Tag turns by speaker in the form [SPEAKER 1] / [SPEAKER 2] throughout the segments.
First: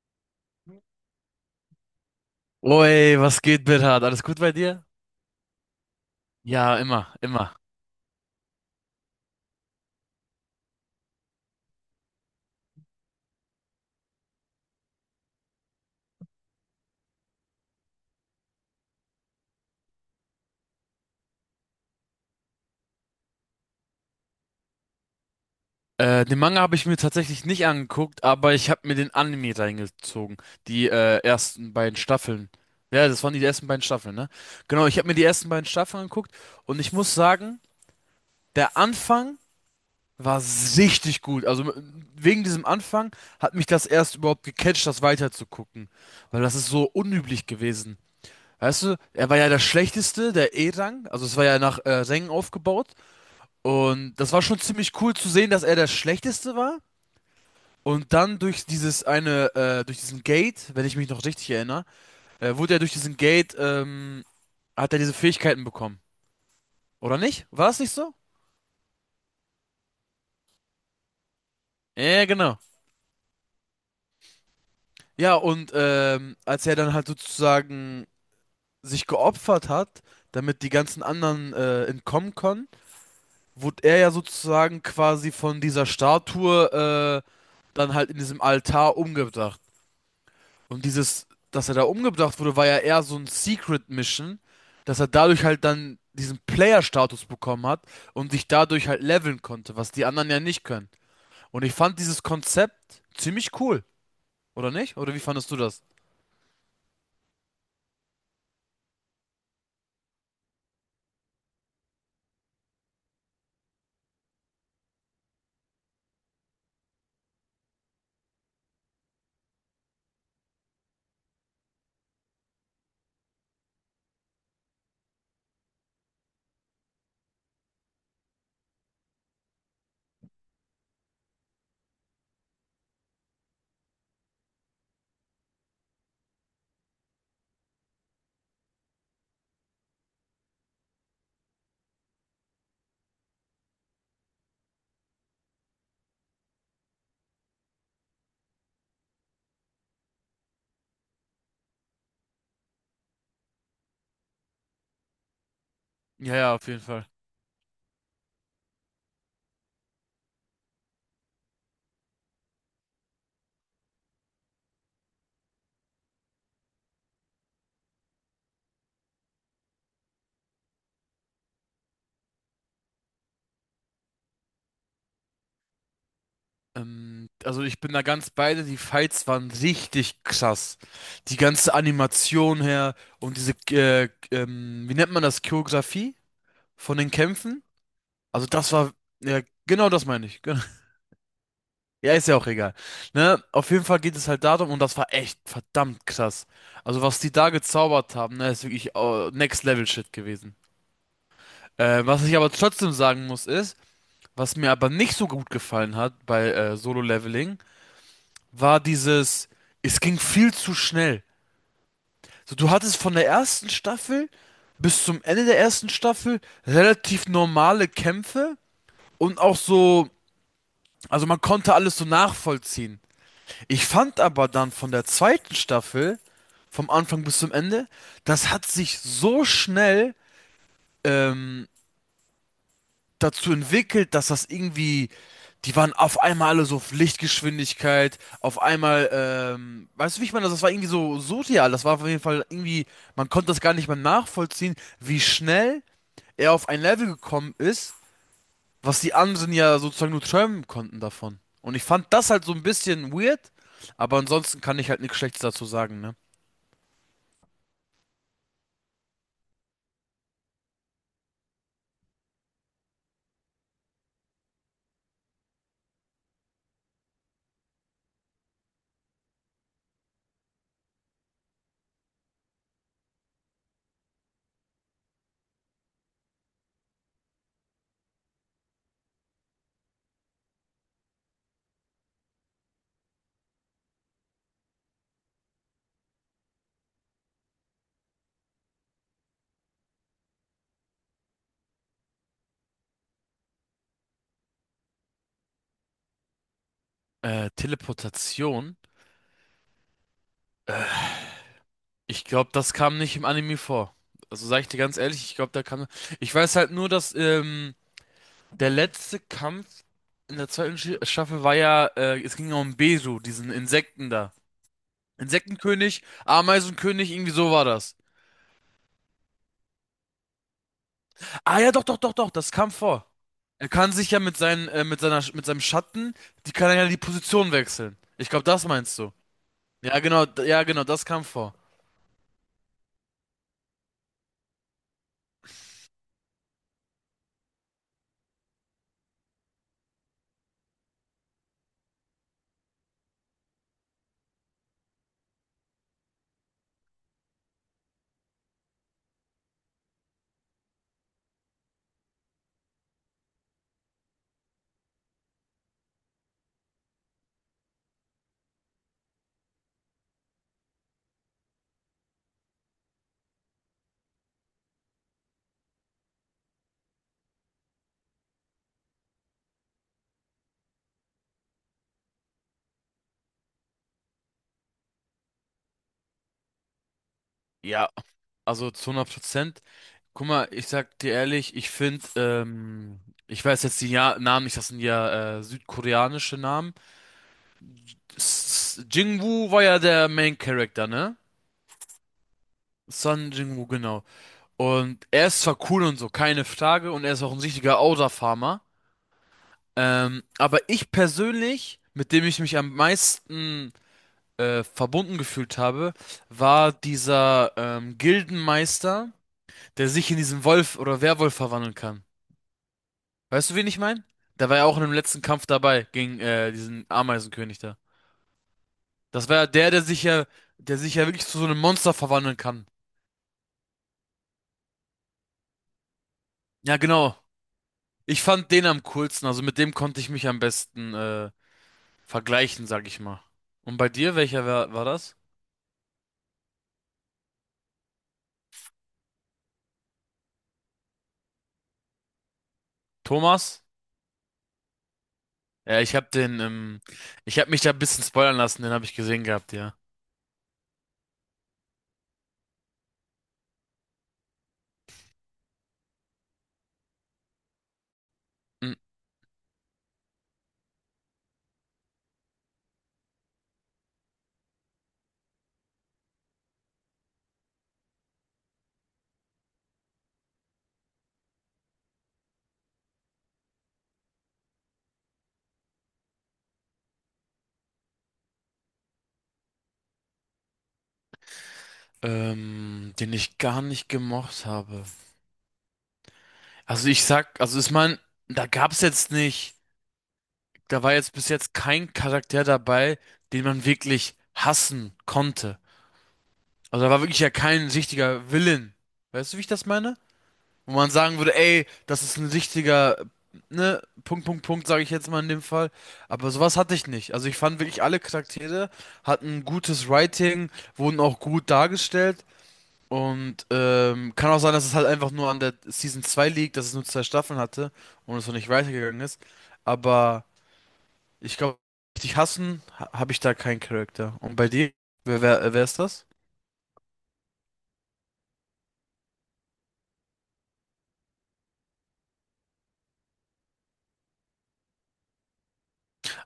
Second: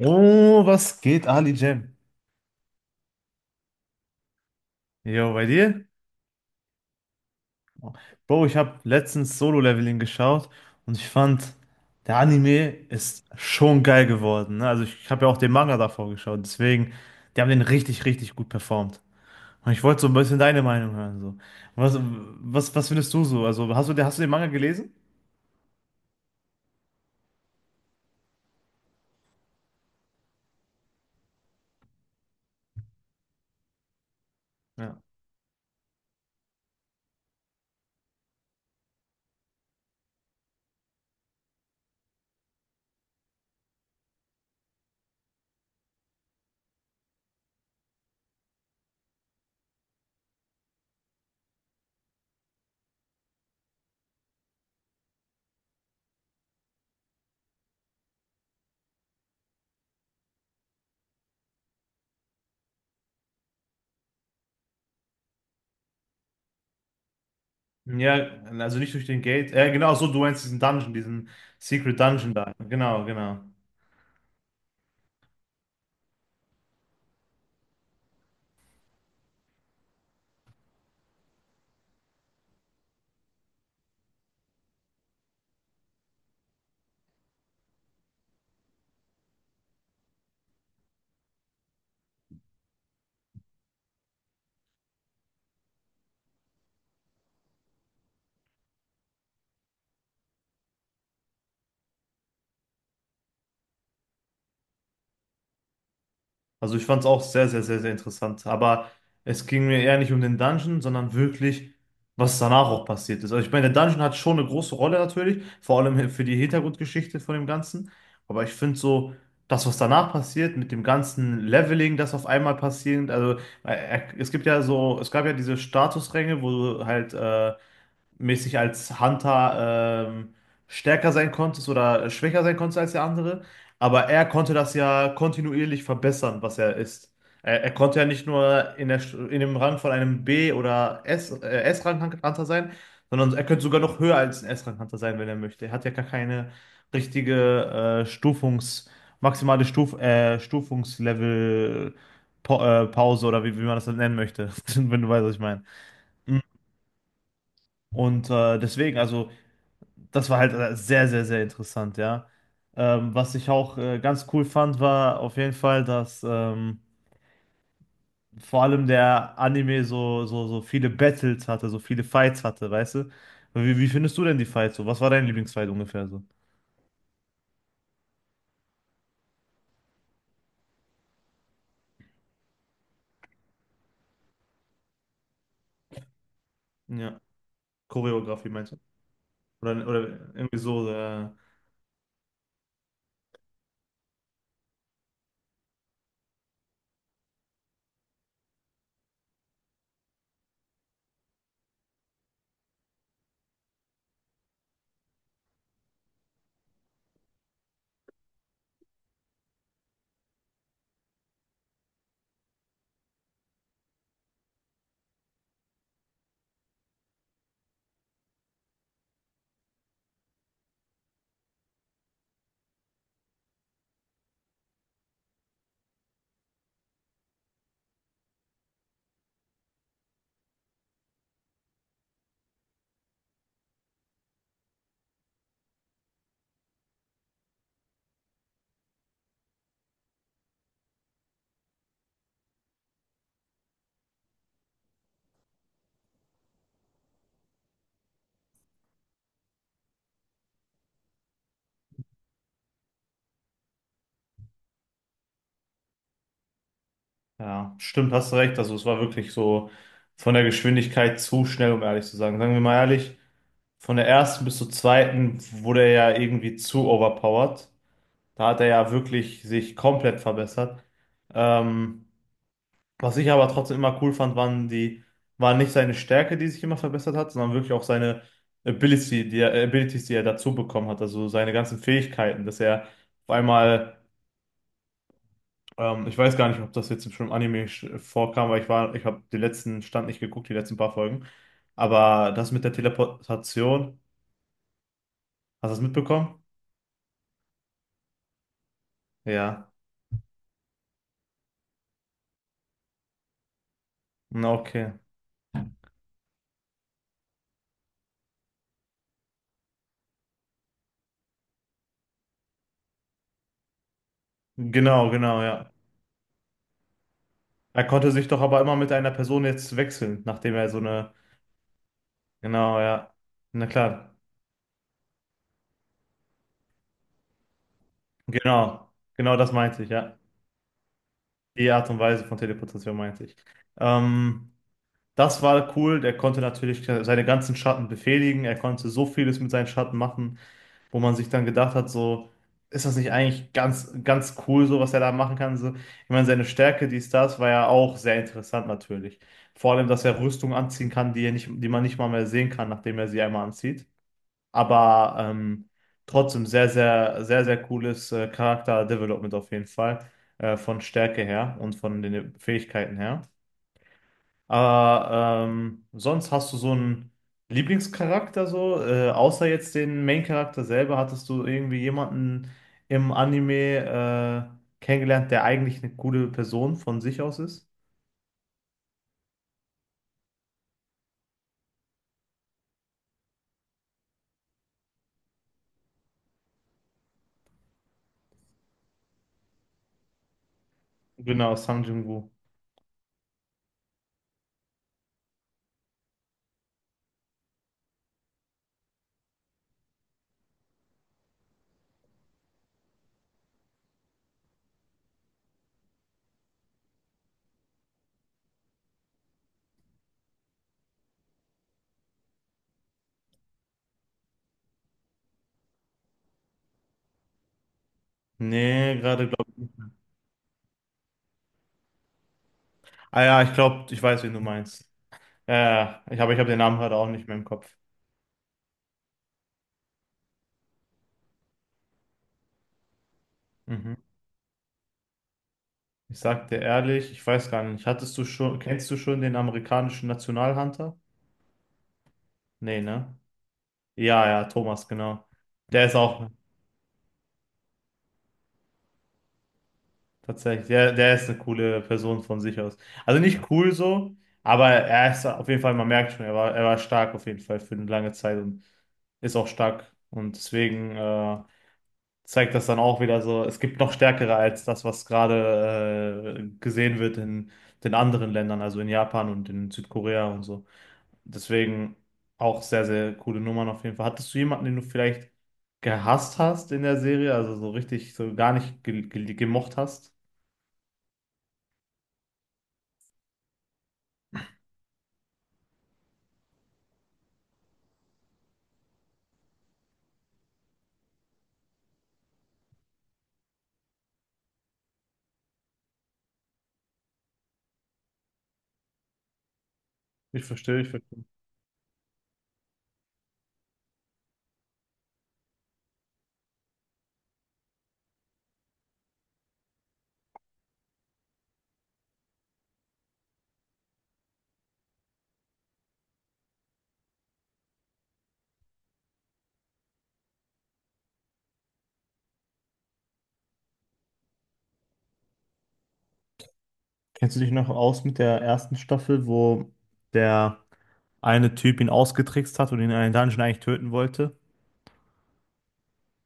[SPEAKER 1] Oh, was geht, Ali Jam?
[SPEAKER 2] Oi, was geht, Bernhard? Alles gut bei dir?
[SPEAKER 1] Jo, bei dir?
[SPEAKER 2] Ja, immer, immer.
[SPEAKER 1] Bro, ich habe letztens Solo-Leveling geschaut und ich fand, der Anime ist schon geil geworden. Ne? Also ich habe ja auch den Manga davor geschaut, deswegen, die haben den richtig, richtig gut performt. Und ich wollte so ein bisschen deine Meinung hören. So. Was findest du so? Also hast du den Manga gelesen?
[SPEAKER 2] Den Manga habe ich mir tatsächlich nicht angeguckt, aber ich habe mir den Anime reingezogen. Die ersten beiden Staffeln. Ja, das waren die ersten beiden Staffeln, ne? Genau, ich
[SPEAKER 1] Ja.
[SPEAKER 2] habe mir die ersten beiden Staffeln angeguckt und ich muss sagen, der Anfang war richtig gut. Also wegen diesem Anfang hat mich das erst überhaupt gecatcht, das weiterzugucken. Weil das ist so unüblich gewesen. Weißt du, er war ja der Schlechteste, der E-Rang. Also es war ja nach Rängen aufgebaut. Und das war schon ziemlich cool zu sehen, dass er der Schlechteste war. Und dann durch dieses durch diesen Gate, wenn ich mich noch richtig erinnere, wurde er durch diesen Gate, hat er diese Fähigkeiten bekommen. Oder nicht? War das nicht so?
[SPEAKER 1] Ja, also nicht durch den Gate. Ja, genau, so, du meinst diesen Dungeon, diesen Secret
[SPEAKER 2] Ja,
[SPEAKER 1] Dungeon da.
[SPEAKER 2] genau.
[SPEAKER 1] Genau, genau.
[SPEAKER 2] Ja, und als er dann halt sozusagen sich geopfert hat, damit die ganzen anderen entkommen können, wurde er ja sozusagen quasi von dieser Statue dann halt in diesem Altar umgebracht. Und dieses, dass er da umgebracht wurde, war ja eher so ein Secret Mission, dass er dadurch halt dann diesen Player-Status bekommen hat und sich dadurch halt leveln konnte, was die anderen ja nicht können. Und ich fand dieses Konzept ziemlich cool, oder nicht? Oder wie fandest du das?
[SPEAKER 1] Also ich fand es auch sehr, sehr, sehr, sehr interessant. Aber es ging mir eher nicht um den Dungeon, sondern wirklich, was danach auch passiert ist. Also ich meine, der Dungeon hat schon eine große Rolle natürlich, vor allem für die Hintergrundgeschichte von dem Ganzen. Aber ich finde so, das, was danach passiert, mit dem ganzen Leveling, das auf einmal passiert, also es gibt ja so, es gab ja diese Statusränge, wo du halt mäßig als Hunter stärker sein konntest oder schwächer sein konntest als der andere. Aber er konnte das ja kontinuierlich verbessern, was er ist. Er konnte ja nicht nur in der, in dem Rang von einem B- oder S, S-Rang-Hunter sein, sondern er könnte sogar noch höher als ein S-Rang-Hunter sein, wenn er möchte. Er hat ja gar keine richtige Stufungs-, maximale Stufungslevel. Pause oder wie man das dann nennen möchte, wenn du weißt, was ich meine.
[SPEAKER 2] Ja, ja, auf jeden Fall.
[SPEAKER 1] Und deswegen, also das war halt sehr, sehr, sehr interessant, ja. Was ich auch ganz cool fand, war auf jeden Fall, dass vor allem der Anime so, so, so viele Battles hatte, so viele Fights hatte, weißt du? Wie findest du denn die Fights so? Was war dein Lieblingsfight ungefähr so?
[SPEAKER 2] Also ich bin da ganz beide, die Fights waren richtig krass. Die ganze Animation her und diese, wie nennt man das, Choreografie von den
[SPEAKER 1] Ja,
[SPEAKER 2] Kämpfen? Also
[SPEAKER 1] Choreografie
[SPEAKER 2] das
[SPEAKER 1] meinst du?
[SPEAKER 2] war, ja, genau das
[SPEAKER 1] Oder
[SPEAKER 2] meine ich.
[SPEAKER 1] irgendwie so,
[SPEAKER 2] Ja, ist ja auch egal. Ne? Auf jeden Fall geht es halt darum, und das war echt verdammt krass. Also, was die da gezaubert haben, ne, ist wirklich Next Level Shit gewesen. Was ich aber trotzdem sagen muss, ist, was mir aber nicht so gut gefallen hat bei Solo Leveling, war dieses, es ging viel zu schnell. So, du hattest von der ersten Staffel bis zum Ende der ersten Staffel relativ normale Kämpfe und auch so, also man konnte alles so nachvollziehen. Ich fand aber dann von der zweiten Staffel, vom Anfang bis zum Ende, das hat sich so schnell ähm, dazu entwickelt, dass das irgendwie, die waren auf einmal alle so auf Lichtgeschwindigkeit, auf einmal, weißt du, wie ich meine, das war irgendwie so surreal, das war auf jeden Fall irgendwie, man konnte das gar nicht mehr nachvollziehen, wie schnell er auf ein Level gekommen ist, was die anderen ja sozusagen nur träumen konnten davon. Und ich fand das halt so ein bisschen weird, aber ansonsten kann ich halt nichts Schlechtes dazu sagen, ne?
[SPEAKER 1] ja, stimmt, hast du recht. Also es war wirklich so von der Geschwindigkeit zu schnell, um ehrlich zu sagen. Sagen wir mal ehrlich, von der ersten bis zur zweiten wurde er ja irgendwie zu overpowered. Da hat er ja wirklich sich komplett verbessert. Ähm, was ich aber trotzdem immer cool fand, waren die, war nicht seine Stärke, die sich immer verbessert hat, sondern wirklich auch seine Ability, die er, Abilities, die er dazu bekommen hat, also seine ganzen Fähigkeiten, dass er auf einmal, ich weiß gar nicht, ob das jetzt schon im Anime vorkam, weil ich war, ich habe den letzten Stand nicht geguckt, die letzten paar Folgen, aber das mit der Teleportation, hast du das mitbekommen?
[SPEAKER 2] Teleportation?
[SPEAKER 1] Ja.
[SPEAKER 2] Ich glaube, das kam nicht im Anime vor. Also
[SPEAKER 1] Na,
[SPEAKER 2] sage ich dir
[SPEAKER 1] okay.
[SPEAKER 2] ganz ehrlich, ich glaube, da kam. Ich weiß halt nur, dass der letzte Kampf in der zweiten Staffel war ja, es ging ja um Besu, diesen Insekten da.
[SPEAKER 1] Genau, genau, ja.
[SPEAKER 2] Insektenkönig, Ameisenkönig, irgendwie so war
[SPEAKER 1] Er
[SPEAKER 2] das.
[SPEAKER 1] konnte sich doch aber immer mit einer Person jetzt wechseln, nachdem er so eine.
[SPEAKER 2] Ah ja, doch, doch, doch, doch, das kam
[SPEAKER 1] Genau,
[SPEAKER 2] vor.
[SPEAKER 1] ja. Na
[SPEAKER 2] Er kann sich
[SPEAKER 1] klar.
[SPEAKER 2] ja mit mit seinem Schatten, die kann er ja die Position wechseln. Ich glaube, das
[SPEAKER 1] Genau.
[SPEAKER 2] meinst du.
[SPEAKER 1] Genau das meinte ich,
[SPEAKER 2] Ja,
[SPEAKER 1] ja.
[SPEAKER 2] ja, genau, das kam vor.
[SPEAKER 1] Die Art und Weise von Teleportation meinte ich. Ähm, das war cool. Der konnte natürlich seine ganzen Schatten befehligen. Er konnte so vieles mit seinen Schatten machen, wo man sich dann gedacht hat, so, ist das nicht eigentlich ganz, ganz cool, so was er da machen kann? So, ich meine, seine Stärke, die ist das war ja auch sehr interessant natürlich. Vor allem, dass er Rüstung anziehen kann, die er nicht, die man nicht mal mehr sehen kann, nachdem er sie einmal anzieht. Aber trotzdem sehr, sehr, sehr, sehr cooles Charakter-Development auf jeden Fall. Von Stärke her und von den Fähigkeiten her. Aber sonst hast du so einen Lieblingscharakter so? Außer jetzt den Main-Charakter selber, hattest du irgendwie jemanden im Anime kennengelernt, der eigentlich eine coole Person von sich aus ist?
[SPEAKER 2] Ja, also zu 100%. Guck mal, ich sag dir ehrlich, ich finde, ich weiß jetzt die ja Namen nicht, das sind ja südkoreanische Namen. Jingwoo war ja der Main Character, ne?
[SPEAKER 1] Genau, Sang Jin-woo.
[SPEAKER 2] Son Jingwoo, genau. Und er ist zwar cool und so, keine Frage, und er ist auch ein richtiger Outer farmer. Aber ich persönlich, mit dem ich mich am meisten verbunden gefühlt habe, war dieser Gildenmeister, der sich in diesen Wolf oder Werwolf verwandeln kann. Weißt du, wen ich meine? Der war ja auch in dem letzten Kampf dabei gegen diesen Ameisenkönig da.
[SPEAKER 1] Nee, gerade
[SPEAKER 2] Das war ja
[SPEAKER 1] glaube ich.
[SPEAKER 2] der sich ja wirklich zu so einem Monster verwandeln kann.
[SPEAKER 1] Ah ja, ich glaube, ich weiß, wen du meinst. Ja, ja, ich hab den
[SPEAKER 2] Ja,
[SPEAKER 1] Namen gerade auch
[SPEAKER 2] genau.
[SPEAKER 1] nicht mehr im Kopf.
[SPEAKER 2] Ich fand den am coolsten, also mit dem konnte ich mich am besten vergleichen, sag ich mal. Und bei
[SPEAKER 1] Mhm.
[SPEAKER 2] dir, war das?
[SPEAKER 1] Ich sag dir ehrlich, ich weiß gar nicht, hattest du schon, kennst du schon den amerikanischen Nationalhunter? Nee, ne?
[SPEAKER 2] Thomas?
[SPEAKER 1] Ja, ja, Thomas, genau.
[SPEAKER 2] Ja,
[SPEAKER 1] Der
[SPEAKER 2] ich
[SPEAKER 1] ist
[SPEAKER 2] hab
[SPEAKER 1] auch
[SPEAKER 2] ich hab mich da ein bisschen spoilern lassen, den habe ich gesehen gehabt, ja.
[SPEAKER 1] tatsächlich, der ist eine coole Person von sich aus. Also nicht cool so, aber er ist auf jeden Fall, man merkt schon, er war stark auf jeden Fall für eine lange Zeit und
[SPEAKER 2] Hm.
[SPEAKER 1] ist auch stark. Und deswegen zeigt das dann auch wieder so, es gibt noch stärkere als das, was gerade gesehen wird in den anderen Ländern, also in Japan und in Südkorea und so. Deswegen auch sehr, sehr coole Nummern auf jeden Fall. Hattest du jemanden, den du vielleicht gehasst hast in der Serie, also so richtig, so gar nicht ge ge gemocht hast?
[SPEAKER 2] Den ich gar nicht gemocht habe. Also ich sag, also ich mein, da gab's jetzt nicht. Da war jetzt bis jetzt kein Charakter dabei, den man wirklich hassen konnte. Also da war wirklich ja kein richtiger Villain. Weißt du, wie ich das meine?
[SPEAKER 1] Ich
[SPEAKER 2] Wo
[SPEAKER 1] verstehe, ich
[SPEAKER 2] man sagen
[SPEAKER 1] verstehe.
[SPEAKER 2] würde, ey, das ist ein richtiger, ne, Punkt, Punkt, Punkt, sage ich jetzt mal in dem Fall. Aber sowas hatte ich nicht. Also ich fand wirklich alle Charaktere hatten gutes Writing, wurden auch gut dargestellt. Und kann auch sein, dass es halt einfach nur an der Season 2 liegt, dass es nur zwei Staffeln hatte und es noch nicht weitergegangen ist. Aber. Ich glaube, richtig hassen habe ich da keinen Charakter. Und bei dir? Wer, wer ist das?
[SPEAKER 1] Kennst du dich noch aus mit der ersten Staffel, wo der eine Typ ihn ausgetrickst hat und ihn in einen Dungeon eigentlich töten wollte?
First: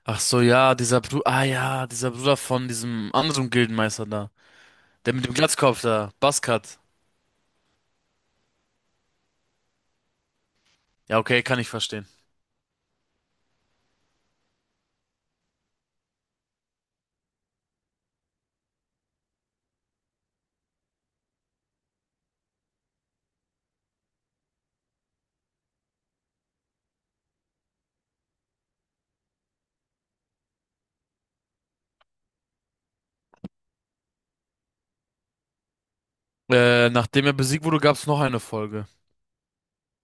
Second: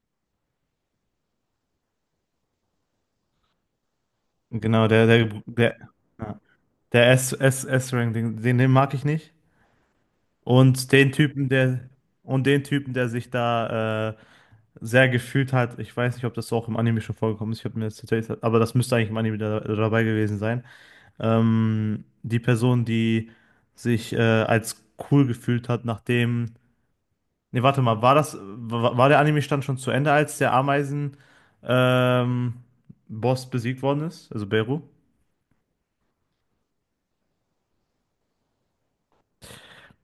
[SPEAKER 2] Ach so, ja, dieser Bruder. Ah ja, dieser Bruder von diesem anderen Gildenmeister da.
[SPEAKER 1] Genau,
[SPEAKER 2] Der mit dem Glatzkopf da.
[SPEAKER 1] ja,
[SPEAKER 2] Baskat.
[SPEAKER 1] der S-Ring, den mag ich nicht. Und den
[SPEAKER 2] Ja, okay,
[SPEAKER 1] Typen,
[SPEAKER 2] kann ich verstehen.
[SPEAKER 1] und den Typen, der sich da sehr gefühlt hat. Ich weiß nicht, ob das auch im Anime schon vorgekommen ist. Ich habe mir das tatsächlich, aber das müsste eigentlich im Anime da, dabei gewesen sein. Die Person, die sich als cool gefühlt hat, nachdem. Ne, warte mal, war der Anime-Stand schon zu Ende, als der Ameisen ähm, Boss besiegt worden ist, also Beru?
[SPEAKER 2] Nachdem er besiegt wurde, gab es noch eine Folge.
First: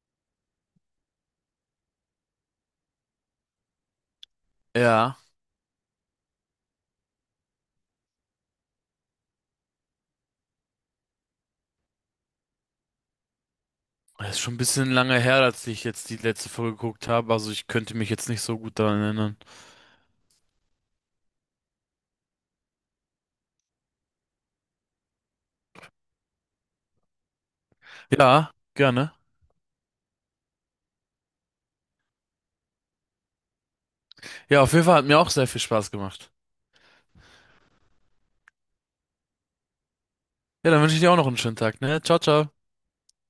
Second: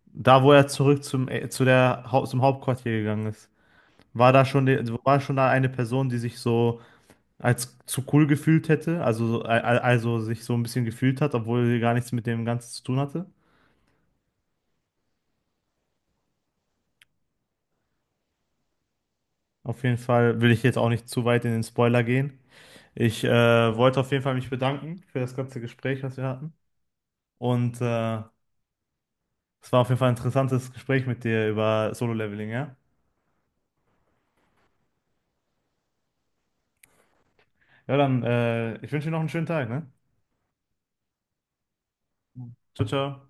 [SPEAKER 1] Da, wo er zurück zum, zum Hauptquartier gegangen ist. War da schon, die,
[SPEAKER 2] Ja.
[SPEAKER 1] war schon da eine Person, die sich so als zu cool gefühlt hätte, also, also sich so ein bisschen gefühlt hat, obwohl sie gar nichts mit dem Ganzen zu tun hatte.
[SPEAKER 2] Oh, das ist schon ein bisschen lange her, als ich jetzt die letzte Folge geguckt habe. Also ich könnte mich jetzt nicht so gut daran erinnern.
[SPEAKER 1] Auf jeden Fall will ich jetzt auch nicht zu weit in den Spoiler gehen. Ich wollte auf jeden Fall mich bedanken für das ganze Gespräch, was wir hatten. Und
[SPEAKER 2] Ja, gerne.
[SPEAKER 1] es war auf jeden Fall ein interessantes Gespräch mit dir über Solo-Leveling, ja?
[SPEAKER 2] Ja, auf jeden Fall hat mir auch sehr viel Spaß gemacht.
[SPEAKER 1] Ja, dann, ich wünsche dir noch einen schönen Tag, ne?
[SPEAKER 2] Ja, dann wünsche ich dir auch noch einen schönen Tag, ne? Ciao, ciao.
[SPEAKER 1] Ciao, ciao.